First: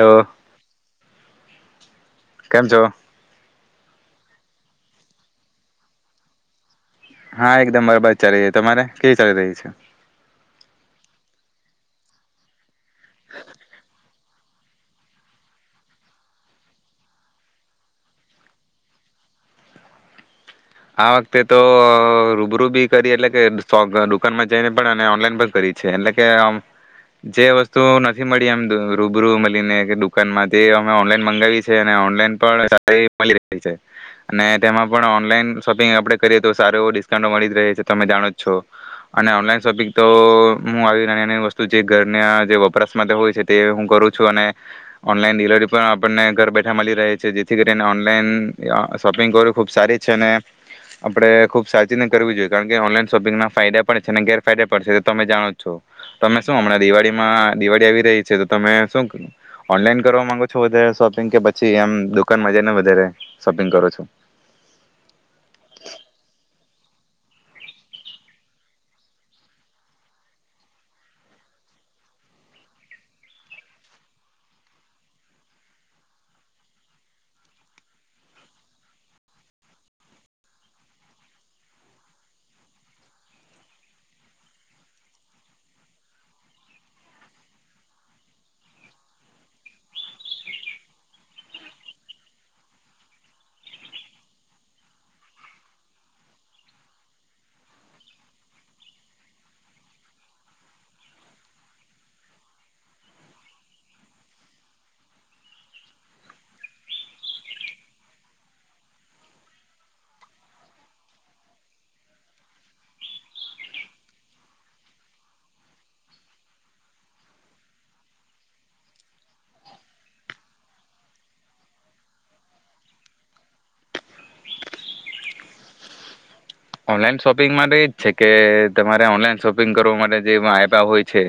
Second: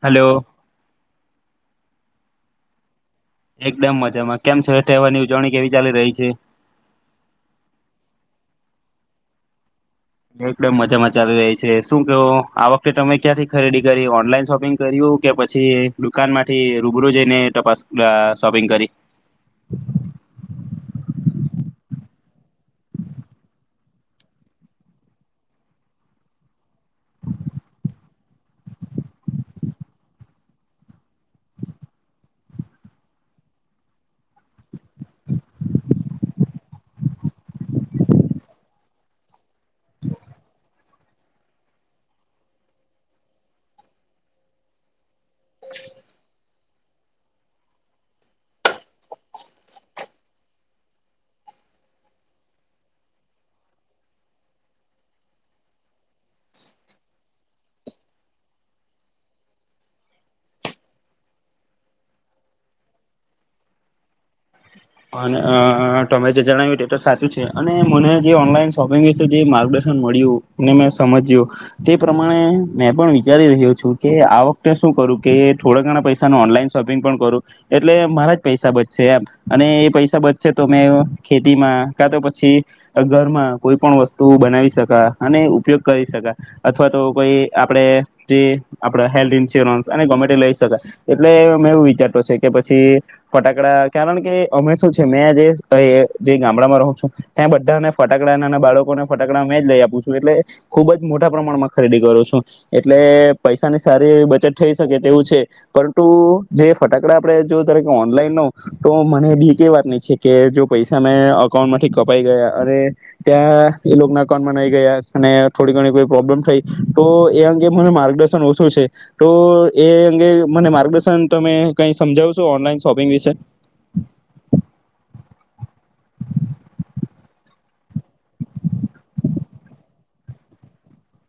Hello. કેમ છો? એકદમ મજામાં કેમ છેઠવાની ઉજવણી કેવી ચાલી રહી છે. હા એકદમ બરાબદ ચાલી રહી છે તમારે કેવી ચાલી રહી છે. દમ મજામાં ચાલી રહી છે શું કેવો આ વખતે તમે ક્યાંથી ખરીદી કરી ઓનલાઈન શોપિંગ કર્યું કે પછી દુકાનમાંથી રૂબરૂ જઈને તપાસ શોપિંગ કરી આ વખતે તો રૂબરૂ બી કરી એટલે કે દુકાનમાં જઈને પણ ઓનલાઈન પણ કરી છે એટલે કે જે વસ્તુ નથી મળી એમ રૂબરૂ મળીને દુકાનમાં તે અમે ઓનલાઈન મંગાવી છે અને ઓનલાઈન પણ છે અને તેમાં પણ ઓનલાઈન શોપિંગ આપડે કરીએ તો સારો એવો ડિસ્કાઉન્ટ મળી જ રહે છે તમે જાણો જ છો અને ઓનલાઈન ભ તો હું નાની નાની વસ્તુ જે ઘરના જે વપરાશ માટે હોય છે તે હું કરું છું અને ઓનલાઈન ડિલિવરી પણ આપણને ઘર મળી રહે છે જેથી કરીને ઓનલાઈન શોપિંગ કરવું ખૂબ સારી છે ને. આપડે ખુબ સાચી કરવી જોઈએ કારણ કે ઓનલાઈન શોપિંગના ફાયદા પણ છે અને ગેરફાયદા પણડ છે તો તમે જાણો જ છો તમે શું હમણાં દિવાળીમાં દિવાળી આવી રહી છે તો તમે શું ઓનલાઈન કરવા માંગો છો વધારે શોપિંગ કે પછી આમ દુકાનમાં જઈને વધારે શોપિંગ કરો છો. અને તમે જે જણાવ્યું તે તો સાચું છે અને મને જે ઓનલાઈન શોપિંગ વિશે જે માર્ગદર્શન મળ્યું, ને મેં સમજ્યું તે પ્રમાણે મેં પણ વિચારી રહ્યો છું કે આ વખતે શું કરું કે થોડા ઘણા પૈસાનું ઓનલાઈન શોપિંગ પણ કરું, એટલે મારા જ પૈસા બચશે એમ. અને એ પૈસા બચશે તો મે ખેતીમાં કા તો પછી ઘરમાં, કોઈ પણ વસ્તુ બનાવી શકા અને ઉપયોગ કરી શકા અથવા તો કોઈ આપડણે જે આપણા હેલ્થ ઇન્સ્યોરન્સ અને ગમે લઈ શકાય, એટલે મેમે એવું વિચારતો છે કે પછી, ફટાકડા કારણ કે અમે શું છે મે જે જે ગામડામાં રહું છું, ત્યાં બધાને ફટાકડા ના બાળકોને ફટાકડા મેં જ લઈ આપું છું એટલે, ખુબ જ મોટા પ્રમાણમાં ખરીદી કરું છું, એટલે પૈસાની સારી બચત થઈ શકે તેવું છે, પરંતુ જે ફટાકડા આપડે જો તરેકે ઓનલાઈન નો. તો મને બી ક વાત હી છે કે જો પૈસા મેં અકાઉન્ટમાંથી કપાઈ ગયા અને, ત્યાં એ લોકોના અકાઉન્ટમાં નહી ગયા અને થોડી ઘણી કોઈ પ્રોબ્લેમ થઈ, તો એ અંગે મને માર્ગદર્શન ઓછું છે, તો એ અંગે મને માર્ગદર્શન તમે કઈ સમજાવશો ઓનલાઈન શોપિંગ વિશે. ઓનલાઈન શોપિંગ માટે એજ છે કે તમારે ઓનલાઈન શોપિંગ કરવા માટે જે એપ હોય છે,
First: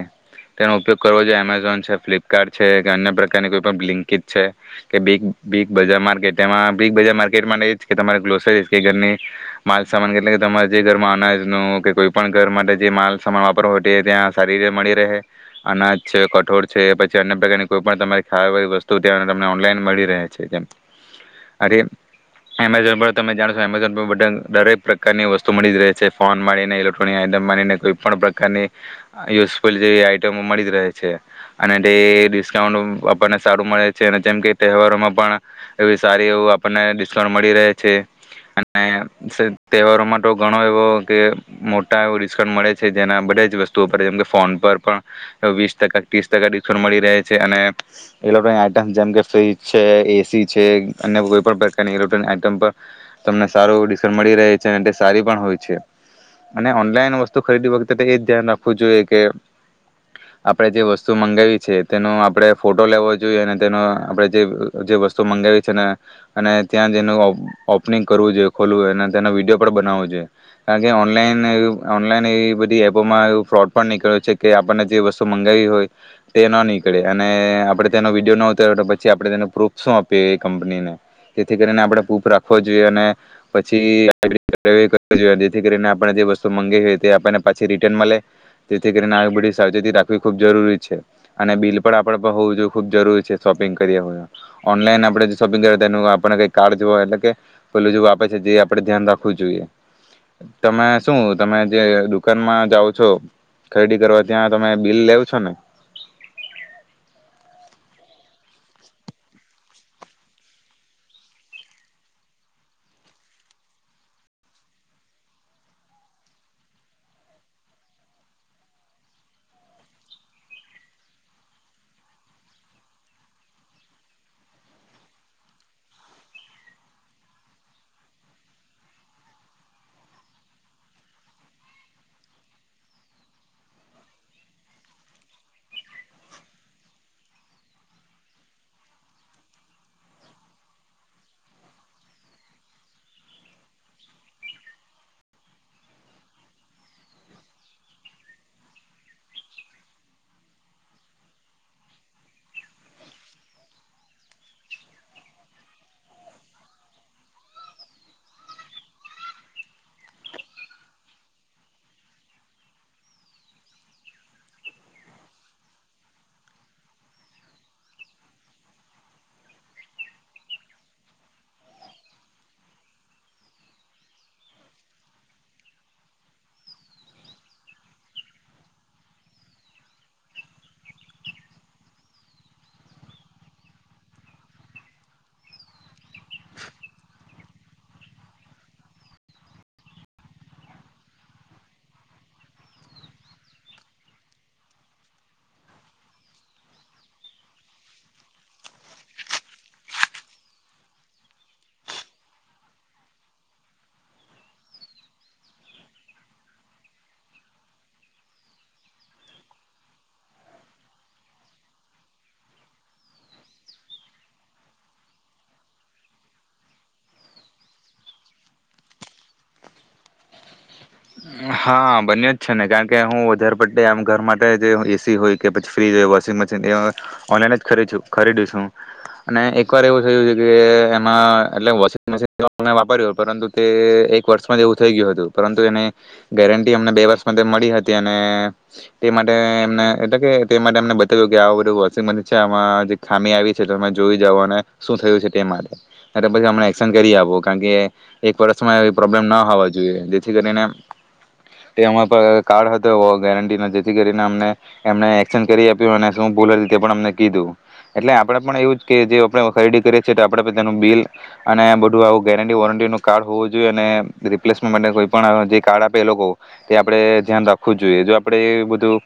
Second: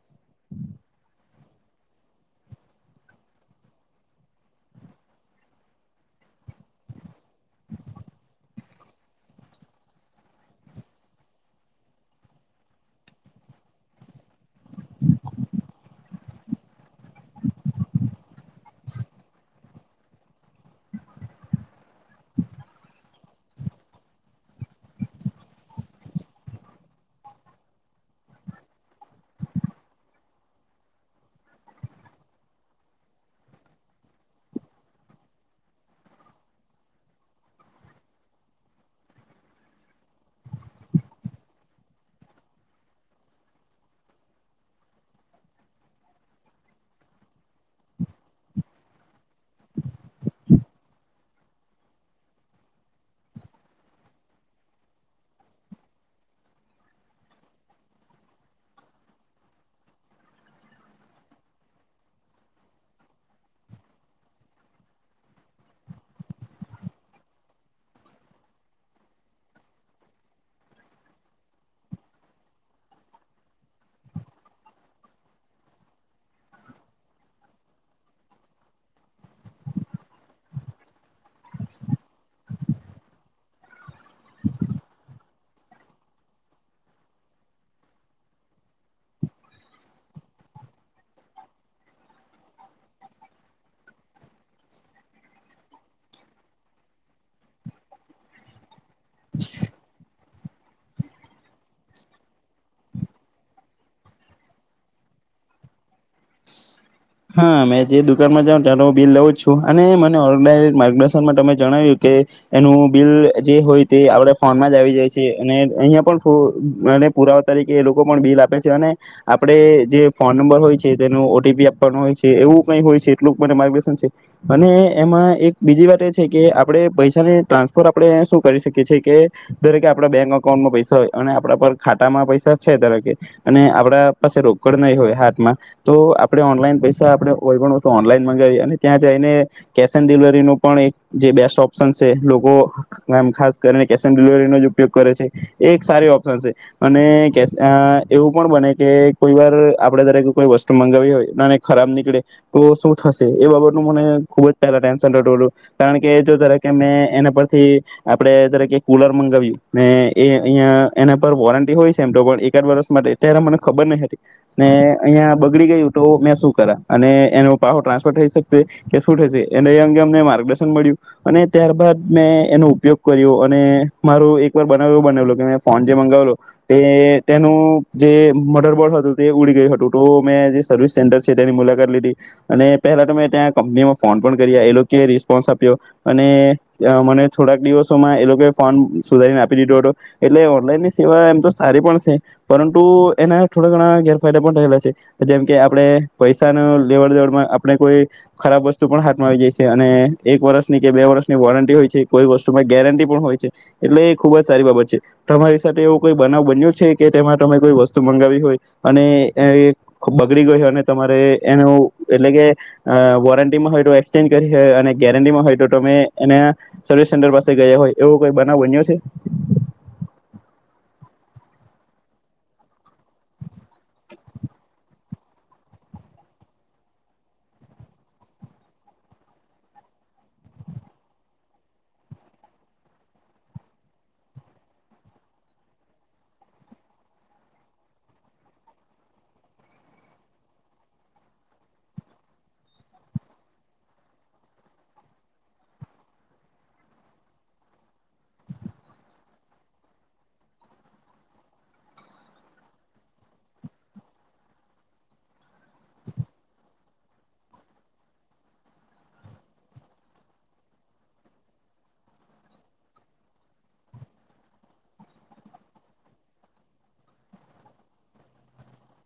તેનો ઉપયોગ કરવો જોઈએ એમેઝોન છે ફ્લિપકાર્ટ છે કે અન્ય પ્રકારની કોઈ પણ લિકજ છે, કે બિગ બજાર માર્કેટ એમાં બિગ બજાર માર્કેટ માટે એજ કે તમારે ગ્લોસરી કે ઘરની, માલ ટ કે તમારે જે ઘરમાં અનાજનું કે કોઈ પણ ઘર માટે જે માલ સમાન વાપરવો હો ત્યાં સારી રીતે મળી રહે, અનાજ છે કઠોળ છે પછી અન્ય પ્રકારની કોઈ પણ તમા ખાવા વસ્તુ ત્યાં તમને ઓનલાઈન મળી રહે છે એમ, આથી એમેઝોન પર તમે જાણો છો એમેઝોન પર બધા દરેક પ્રકારની વસ્તુ મળી જ રહે છે ફોન માનીને ઇલેક્ટ્રોનિક આઈટમ માનીને કોઈ પણ પ્રકારની, યુઝફુલ જેવી આઈટમો મળી જ રહે છે, અને તે ડિસ્કાઉન્ટ આપણને સારું મળે છે અને જેમ કે તહેવારોમાં પણ, એવી સારી એવું આપણને ડિસ્કાઉન્ટ મળી રહે છે, અને તહેવારોમાં તો ઘણો એવો કે મોટા એવો ડિસ્કાઉન્ટ મળે છે જેના બધા જ વસ્તુઓ પર જેમકે ફોન પર પણ, વીસ ટકા ત્રીસ ટકા ડિસ્કાઉન્ટ મળી રહે છે અને, ઇલેક્ટ્રોનિક આઈટમ જેમકે ફ્ર્રીજ છે એસી છે અન્ય કોઈ પણ પ્રકારની ઇલેક્ટ્રોનિક આઈટમ પર, તમને સારું ડિસ્કાઉન્ટ મળી રહે. તે સારી પણ હોય છે, અને ઓનલાઈન વસ્તુ ખરીદી વખતે એ જ ધ્યાન રાખવું જોઈએ કે, આપણે જે વસ્તુ મંગાવી છે તેનો આપણે ફોટો લેવો જોઈએ અને તેનો આપણે જે વસ્તુ મંગાવી છે અને, ત્યાં જેનું ઓપનિંગ કરવું જોઈએ ખોલવું તેનો વિડીયો પણ બનાવવો જોઈએ, કારણ કે ઓનલાઈન ઓનલાઈન એવી બધી એપોમાં એવ ફ્રોડ પણ નીકળ્યો છે કે આપણને જે વસ્તુ મંગાવી હોય, તે ન નીકળે અને આપણે તેનો વિડીયો ન ઉતર્યો પછી આપણે તેને પ્રૂફ શું આપીએ એ કંપનીને, જેથી કરીને આપણે પ્રૂફ રાખવો જોઈએ અને, પછી જેથી કરીને આપણે જે વસ્તુ મગી હોય આપને પાછી રિટર્ન મલે, તેથી કરીને આ બધી સાવચેતી રાખવી ખુબ જરૂરી છે અને બિલ પણ આપડ હોવું જોએ ખુબ જરૂરી છે શોપિંગ કરી ઓનલાઈન આપણે શોપિંગ કર એનું આપણે કઈ કાર્ડ જો એટલે કે પેલું જેવું આપે છે જે આપડે ધ્યાન રાખવું જોઈએ, તમે શું તમે જે દુકાનમાં જાવ છો, ખરીદી કરવા ત્યાં તમે બિલ લેવ છો ને. હા મેં જે દુકાનમાં જાવ ત બિલ લેવું જ છું અને મને ઓ માર્ગદર્શનમાં તમે જણાવ્યું કે, એનું બિલ જે હોય તે આપણે ફોનમાં જ આવી જાય છે અને અહીંયા પણ પુરાવા તરીકે એ લોકો પણ બિલ આપે છે અને, આપડ જે ફોન નંબર હોય છે તેનું ઓ ટી પી હો એવું ક હોય છે એટલું મ માર્ગદર્શન છે, અને એમાં એક બીજી વાત એ છે કે આપડણે પૈસાની ટ્રાન્સફર આપણે શું કરી શકીએ છીએ કે, દરેકે આપણા બેંક અકાઉન્ટમાં પૈસા હોય અને આપણા પર ખાતામાં પૈસા છે દરેકે અને આપડા પાસે રોકડ નહી હોય હાથમાં તો આપણે ઓનલાઈન પૈસા આપણે હોય પણ વસ્તુ ઓનલાઈન મંગાવીએ અને ત્યાં જઈને, કેશ ઓન ડિલિવરીનો પણ એક જે બેસ્ટ ઓપ્શન છે લોકો આમ ખાસ કરીને કેશ ઓન ડિલિવરીનો જ ઉપયોગ કરે છે, એ એક સારી ઓપ્શન છે, અને કે એવું પણ બને કે કોઈ વાર આપણેે દરેક કોઈ વસ્તુ મંગાવવી હોય અને ખરાબ નીકળે, તો શું થશે એ બાબતનું મને ખુબ જ પહેલા ટેન્શન તું હતું, કારણ કે જોરેકે મેં એના પરથી આપડે દરેકે કુલર મંગાવ્યું ને એ અહીં એના પર વોરંટી હોય છે એમ તો પણ એકાદ વર્ષ માટે ત્યારે મને ખબર નહ હતી ને અહિયાં બગડી ગયું તો મેં શું એનો પહો ટ્રાન્સફર થઈ શકશે, કે શું થશે એને એ અંગે અમને માર્ગદર્શન મળ્યું, અને ત્યારબાદ મેં એનો ઉપયોગ કર્યો અને મારો એકવાર બનાવ એવ બનાલો કે મે ફોન જે મંગાવેલો, તે તેનું જે મર્ડરબોર્ડ હતું તે ઉડી ગયું હતું તો મેં જે સર્વિસ સેન્ટર તેની મુલાકાત લીધી, અને પહેલા ત મેમે ત્યાં કંપનીમાં ફોન પણ કર્યા એ લોકો રિસ્પોન્સ આપ્યો, અને મને થોડાક દિવસોમાં એ લોકોએ ફોન સુધારીને આપી દીધો હતો, એટલે ઓનલાઈનની સેવા એમ તો સારી પણ છે, પરંતુ એના થોડા ઘણા ગેરફાયદા પણ થયલા છે, જેમકે આપણે પૈસા ન લેવડ દેવડમાં આપણે કોઈ, ખરાબ વસ્તુ પણ હાથમાં આવી જાય છે અને એક વર્ષની કે બે વર્ષની વોરંટી હોય છે કોઈ વસ્તુમાં ગેરંટી પણ હોય છે, એટલે એ ખુબ જ સારી બાબત છે, તમારી સાથે એવો કોઈ બનાવ બન્યો છે કે તેમાં તમે કોઈ વસ્તુ મંગાવી હોય, અને બગડી ગઈ હોય અને તમારે એનું એટલે કે, વોરંટીમાં હોય તો એક્સચેન્જ કરી હોય અને ગેરંટીમાં હોય તો તમે એના સર્વિસ સેન્ટર પાસે ગયા હોય એવો કોઈ બનાવ બન્યો છે. હા બન્યો જ છે ને કારણકે હું વધારે પડે આમ ઘર માટે જે એ સી હોય કે પછી ફ્રીજ હોય વોશિંગ મશીન એ, ઓનલાઈન જ ખરીું ખરીદ્યું છું અને એકવાર એવું થયું હતું કે એમાં એટલે વોશિંગ મશીન વાપર્યું હો પરંતુ તે એક વર્ષમાં જ એવું થઈ ગયું હતું પરંતુ એને ગેરંટી અમને બે વર્ષમાં મળી હતી અને, તે માટે એમને એટલે કે તે માટે મને બતાવ્યું કે આ બધું વોચિંગ છે આ જે ખામી આવી છે તમે જોઈ જાવ અને શું થયું છે તે માટે પછી અમને એક્શન કરી આપો કારણ કે, એક વર્ષમાં પ્રોબ્લેમ ના હોવા જોઈએ જેથી કરીને તે અ કાર્ડ હતો ગેરંટીનો જેથી કરીને અને એમને, એક્ચન્ કરી આપ્યું અને શ બોલે તે પણ અમને કીધું, એટલે આપડે પણ એવું કે જે આપડ ખરીદી કરીએ છેએ તો આપડ તેનું બિલ, અને બધું આવું ગેરંટી વોરંટીનું કાર્ડ હોવું જોઈએ અને રિપ્લેસમેન્ટ માટે કોઈ પણ તે આપડે ધ્યાન રાખવું જ જોઈએ જો આપડે એ બધું,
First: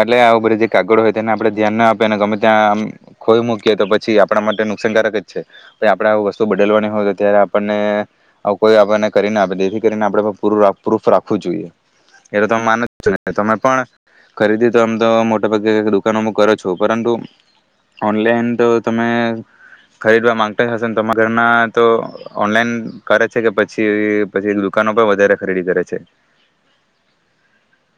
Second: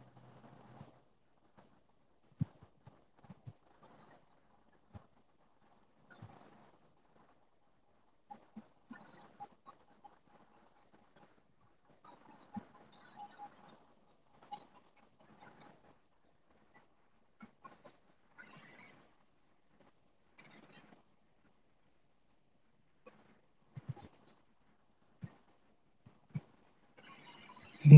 એટલે આું બધ જે કાગળ હોય તેને આપણે ધ્યાન ના આપે અને ગમે ત્યાં આ ખોઈ મૂકીએ તો પછી આપણા માટે નુકસાનકારક જ છે, આપણેે વસ્તુ બદલવાની હોય તો ત્યારે આપણને, કોઈ આપણને કરી ના આપે જેથી કરીને આપણેે પૂરું પ્રૂફ રાખવું જોઈએ, એ તો તમે માન છો ને તમે પણ, ખરીદી તો આમ તો મોટા ભાગે દુકાનોમાં કરો છો પરંતુ, ઓનલાઈન તો તમે, ખરીદવા માંગતા હશેને તમારા ઘરમાં તો ઓનલાઈન કરે છે કે પછી પછી દુકાનો પણ વધારે ખરીદી કરે છે.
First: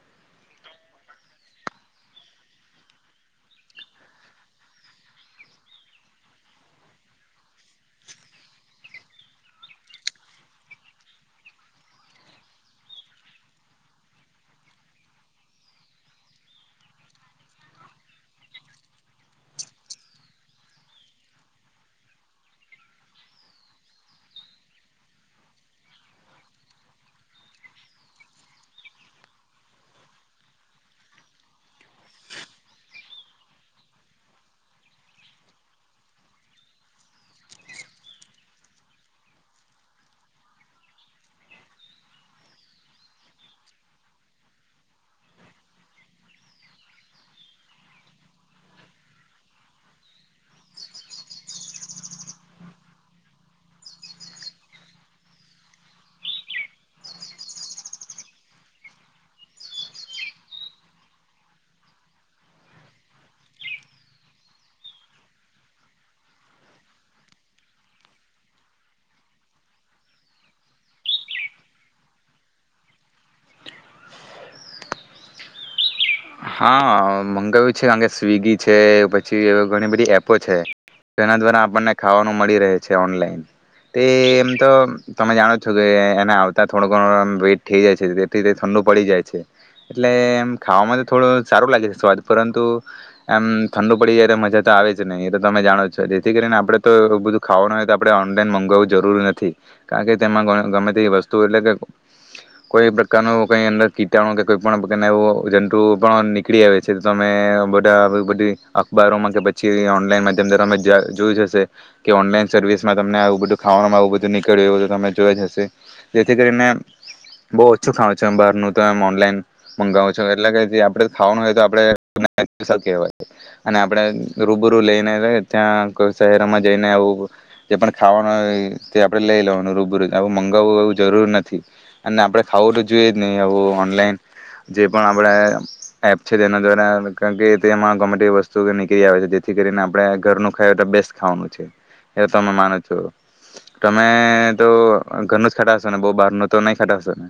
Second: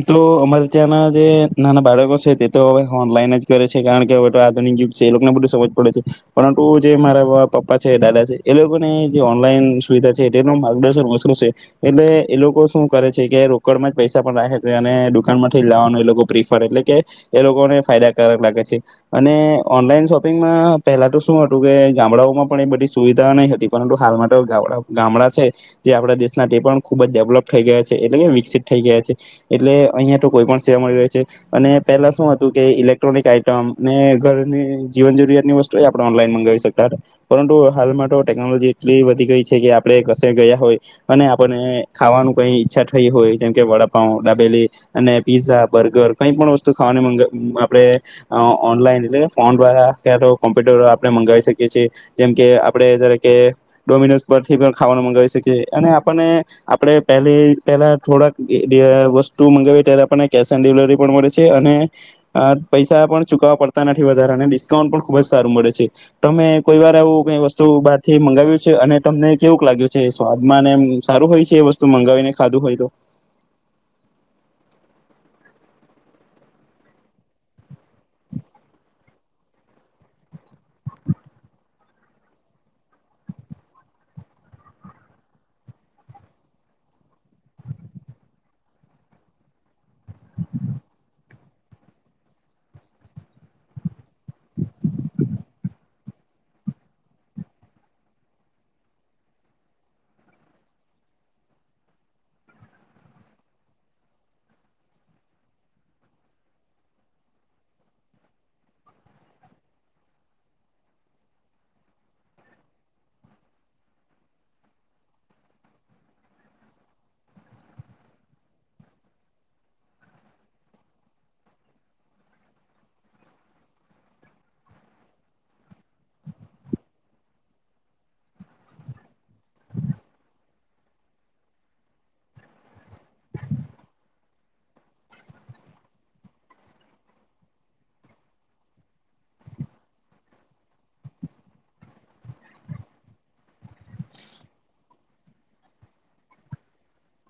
તો અમારે ત્યાંના જે નાના બાળકો છે તે તો હવે ઓનલાઈન જ કરે છે કારણ કે હવે તો આધુનિક યુગ છે એ લોકોને બધું સમજ પડે છે, પરંતુ જે મારા પપ્પા છે દાદા છે એ લોકોને જે ઓનલાઈન સુવિધા છે તેનું માર્ગદર્શન ઓછું છે, એટલે એ લોકો શું કરે છે કે રોકડ માં જ પૈસા રાખે છે અને દુકાનમાંથી લાવવાનું એ લોકો પ્રિફર એટલે કે, એ લોકોને ફાયદાકારક લાગે છે, અને ઓનલાઈન શોપિંગમાં પહેલા તો શું હતું કે ગામડાઓમાં પણ એ બધી સુવિધા નહી હતી પરંતુ હાલ માટે ગામડા છે, જે આપડા દેશના તે પણ ખુબ જ ડેવલપ થઈ ગયા છે એટલે કે વિકસિત થઈ ગયા છે. એટલે અહીંયા તો કોઈ પણ સેવા મળી ર છે, અને પહેલા શું હતું કે ઇલેક્ટ્રોનિક આઈટમ અને ઘરની જીવન જરૂરિયાતની વસ્તુ આપણે ઓનલાઈન મગાવી શકતા હતા, પરંતુ હાલમાં તો ટેકનોલોજી એટલી વધી ગઈ છે કે આપણે કશે ગયા હોય, અને આપને ખાવાનું કઈ ઈચ્છા થઈ હોય જેમકે વડા પાવ, ડાબેલી અને પીઝા બર્ગર કઈ પણ વસ્તુ ખાવાની આપે ઓનલાઈન એટલે ફોન દ્વારા તો કોમ્પ્યુટર આપણે મંગાવી શકીએ છીએ, જેમ કે આપડણે કે ડોમિનોસ પરથી પણ ખાવાનું મગાવી શકી અને આપણને આપણે પેલી પેલા થોડાક વસ્તુ મંગાવી ત્યારે આપણને કેશ ઓન ડિલવરી પણ મળે છે અને, પૈસા પણ ચુકવવા પડતા નથી વધારે ડિસ્કાઉન્ટ પણ ખુબ જ સારું મળે છે, તમે કોઈ વાર આવું કઈ વસ્તુ બહારથી મંગાવ્યું છે અને તમને કેવું લાગ્યું છે સ્વાદમાં અને સારું હોય છે એ વસ્તુ મંગાવીને ખાધું હોય તો. હા મંગાવ્યું છે કારણ કે સ્વિગી છે પછી ઘણી બધી એપો છે, તો એના દ્વારા આપણને ખાવાનું મળી રહે છે ઓનલાઈન, તે એમ તો તમે જાણો છો કે એને આવતા થોડો ઘણો વેઇટ થઈ જાય છે તેથી તે ઠંડુ પડી જાય છે, એટલે એમ ખાવામાં તો થોડું સારું લાગે છે સ્વાદ પરંતુ, એમ ઠંડુ પડી જાય તો મજા તો આવે જ નહી એ તો તમે જાણો છો જેથી કરીને આપણે તો એ બધું ખાવાનું હોય તો આપણે ઓનલાઈન મગાવવું જરૂરી નથી, કારણ કે તેમાં ગમે તે વસ્તુ એટલે કે કોઈ પ્રકારનું કઈ અર કીટાણુ કે કોઈ પણ એવો પણ નીકળી આવે છે તો તમે બધા બધી અખબારોમાં કે પછી ઓનલાઈન માધ્યમમે જોયું જશે, કે ઓનલાઈન સર્વિસમાં તમને આવું બધું ખાવામાં આવું બધું નીકળ્યું એ તો તમે જોયા જ હશે, જેથી કરીને બહુ ઓછું ખાવ છ બહારનું તો એ ઓનલાઈન મંગાવો છો એટલે કે આપણેે ખાવાનું હોય તો આપણે કહેવાય અને આપણે રૂબરૂુ લઈને ત્યાંઈ શહેરમાં જઈને આવું જે પણ ખાવાનું હોય લેય લેવાનું રબર જ એવું મંગ માંગવું એવું જરૂર નથી, અને આપણે ખાવું તો જોઈએ જ નહીં આવું ઓનલાઈન, જે પણ આપણે- એપ છે તેના દ્વારા કારણ કે તેમાં ગમે તેવી વસ્તુ નીકળી આવે છે જેથી કરીને આપણે ઘરનું ખાયટ બેસ્ટ ખાવાનું છે, એ તમે માનો છો, તમે તો ઘરનું જ ખટાશો ને બહ બહાર ન તો નહી ખટાશો ને?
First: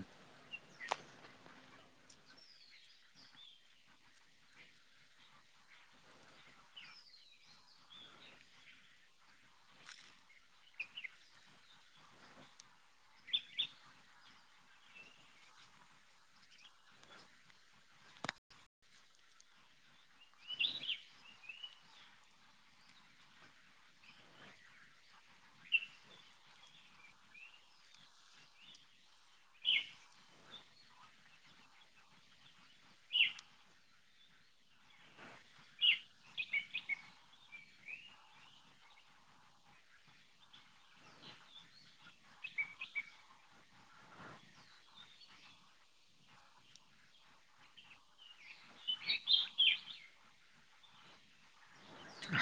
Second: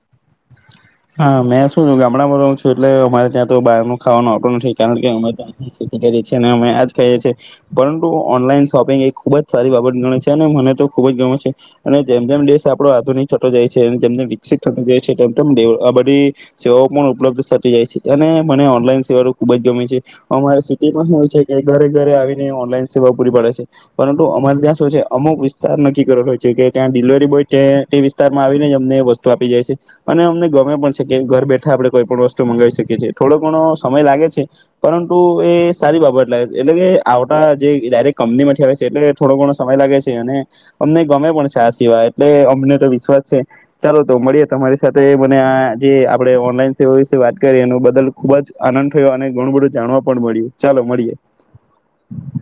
હા મેં શું ગામડામાં રહું છું એટલે અમારે ત્યાં તો બહાર ન ખાવાનો આપડો નથી કારણ કે અમે ખેતી કરીએ છીએ અને અમે આ જ ખાઈએ છીએ, પરંતુ ઓનલાઈન શોપિંગ એ ખુબ જ સારી બાબત ગમે છે અને મને તો ખુબ જ ગમે છે, અને જેમ જેમ ડેશ આપડો આધુનિક થતો જાય છે જેમ જે વિકિત થતો જાય છે તેમ તેમ આ બધી સેવાઓ પણ ઉપલબ્ધ થતી જાય છે અને મને ઓનલાઈન સેવાઓ ખૂબ જ ગમે છે અમારે સિટીમાં શું છે કે ઘરે ઘરે આવીને ઓનલાઈન સેવા પૂરી પાડે છે પરંતુ અમારે ત્યાં શું છે અમુક વિસ્તાર નક્કી કરલો હો છે કે ત્યાં ડિલિવરી બોય તે વિસ્તારમાં આવીને જ અમને વસ્તુ આપી જાય છે અને અમને ઘર બેઠા આપડે કોઈ પણ વસ્તુ મંગાવી શકીએ છીએ થોડો ઘણો સમય લાગે છે, પરંતુ એ સારી બાબત લાગે છે એટલે કે આવતા જે ડાયરેક્ટ કંપની માંથી આવે છે એટલે થોડો ઘણો સમય લાગે છે અને, અમને ગમે પણ છે આ સિવાય એટલે અમને તો વિશ્વાસ છે, ચાલો તો મળીએ તમારી સાથે અને આ જે આપણે ઓનલાઈન સેવા વિશે વાત કરીએ એનું બદલ ખુબ જ આનંદ થયો અને ઘણું બધું જાણવા પણ મળ્યું ચાલો મળીએ.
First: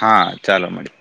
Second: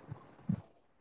હા ચાલો મળીએ.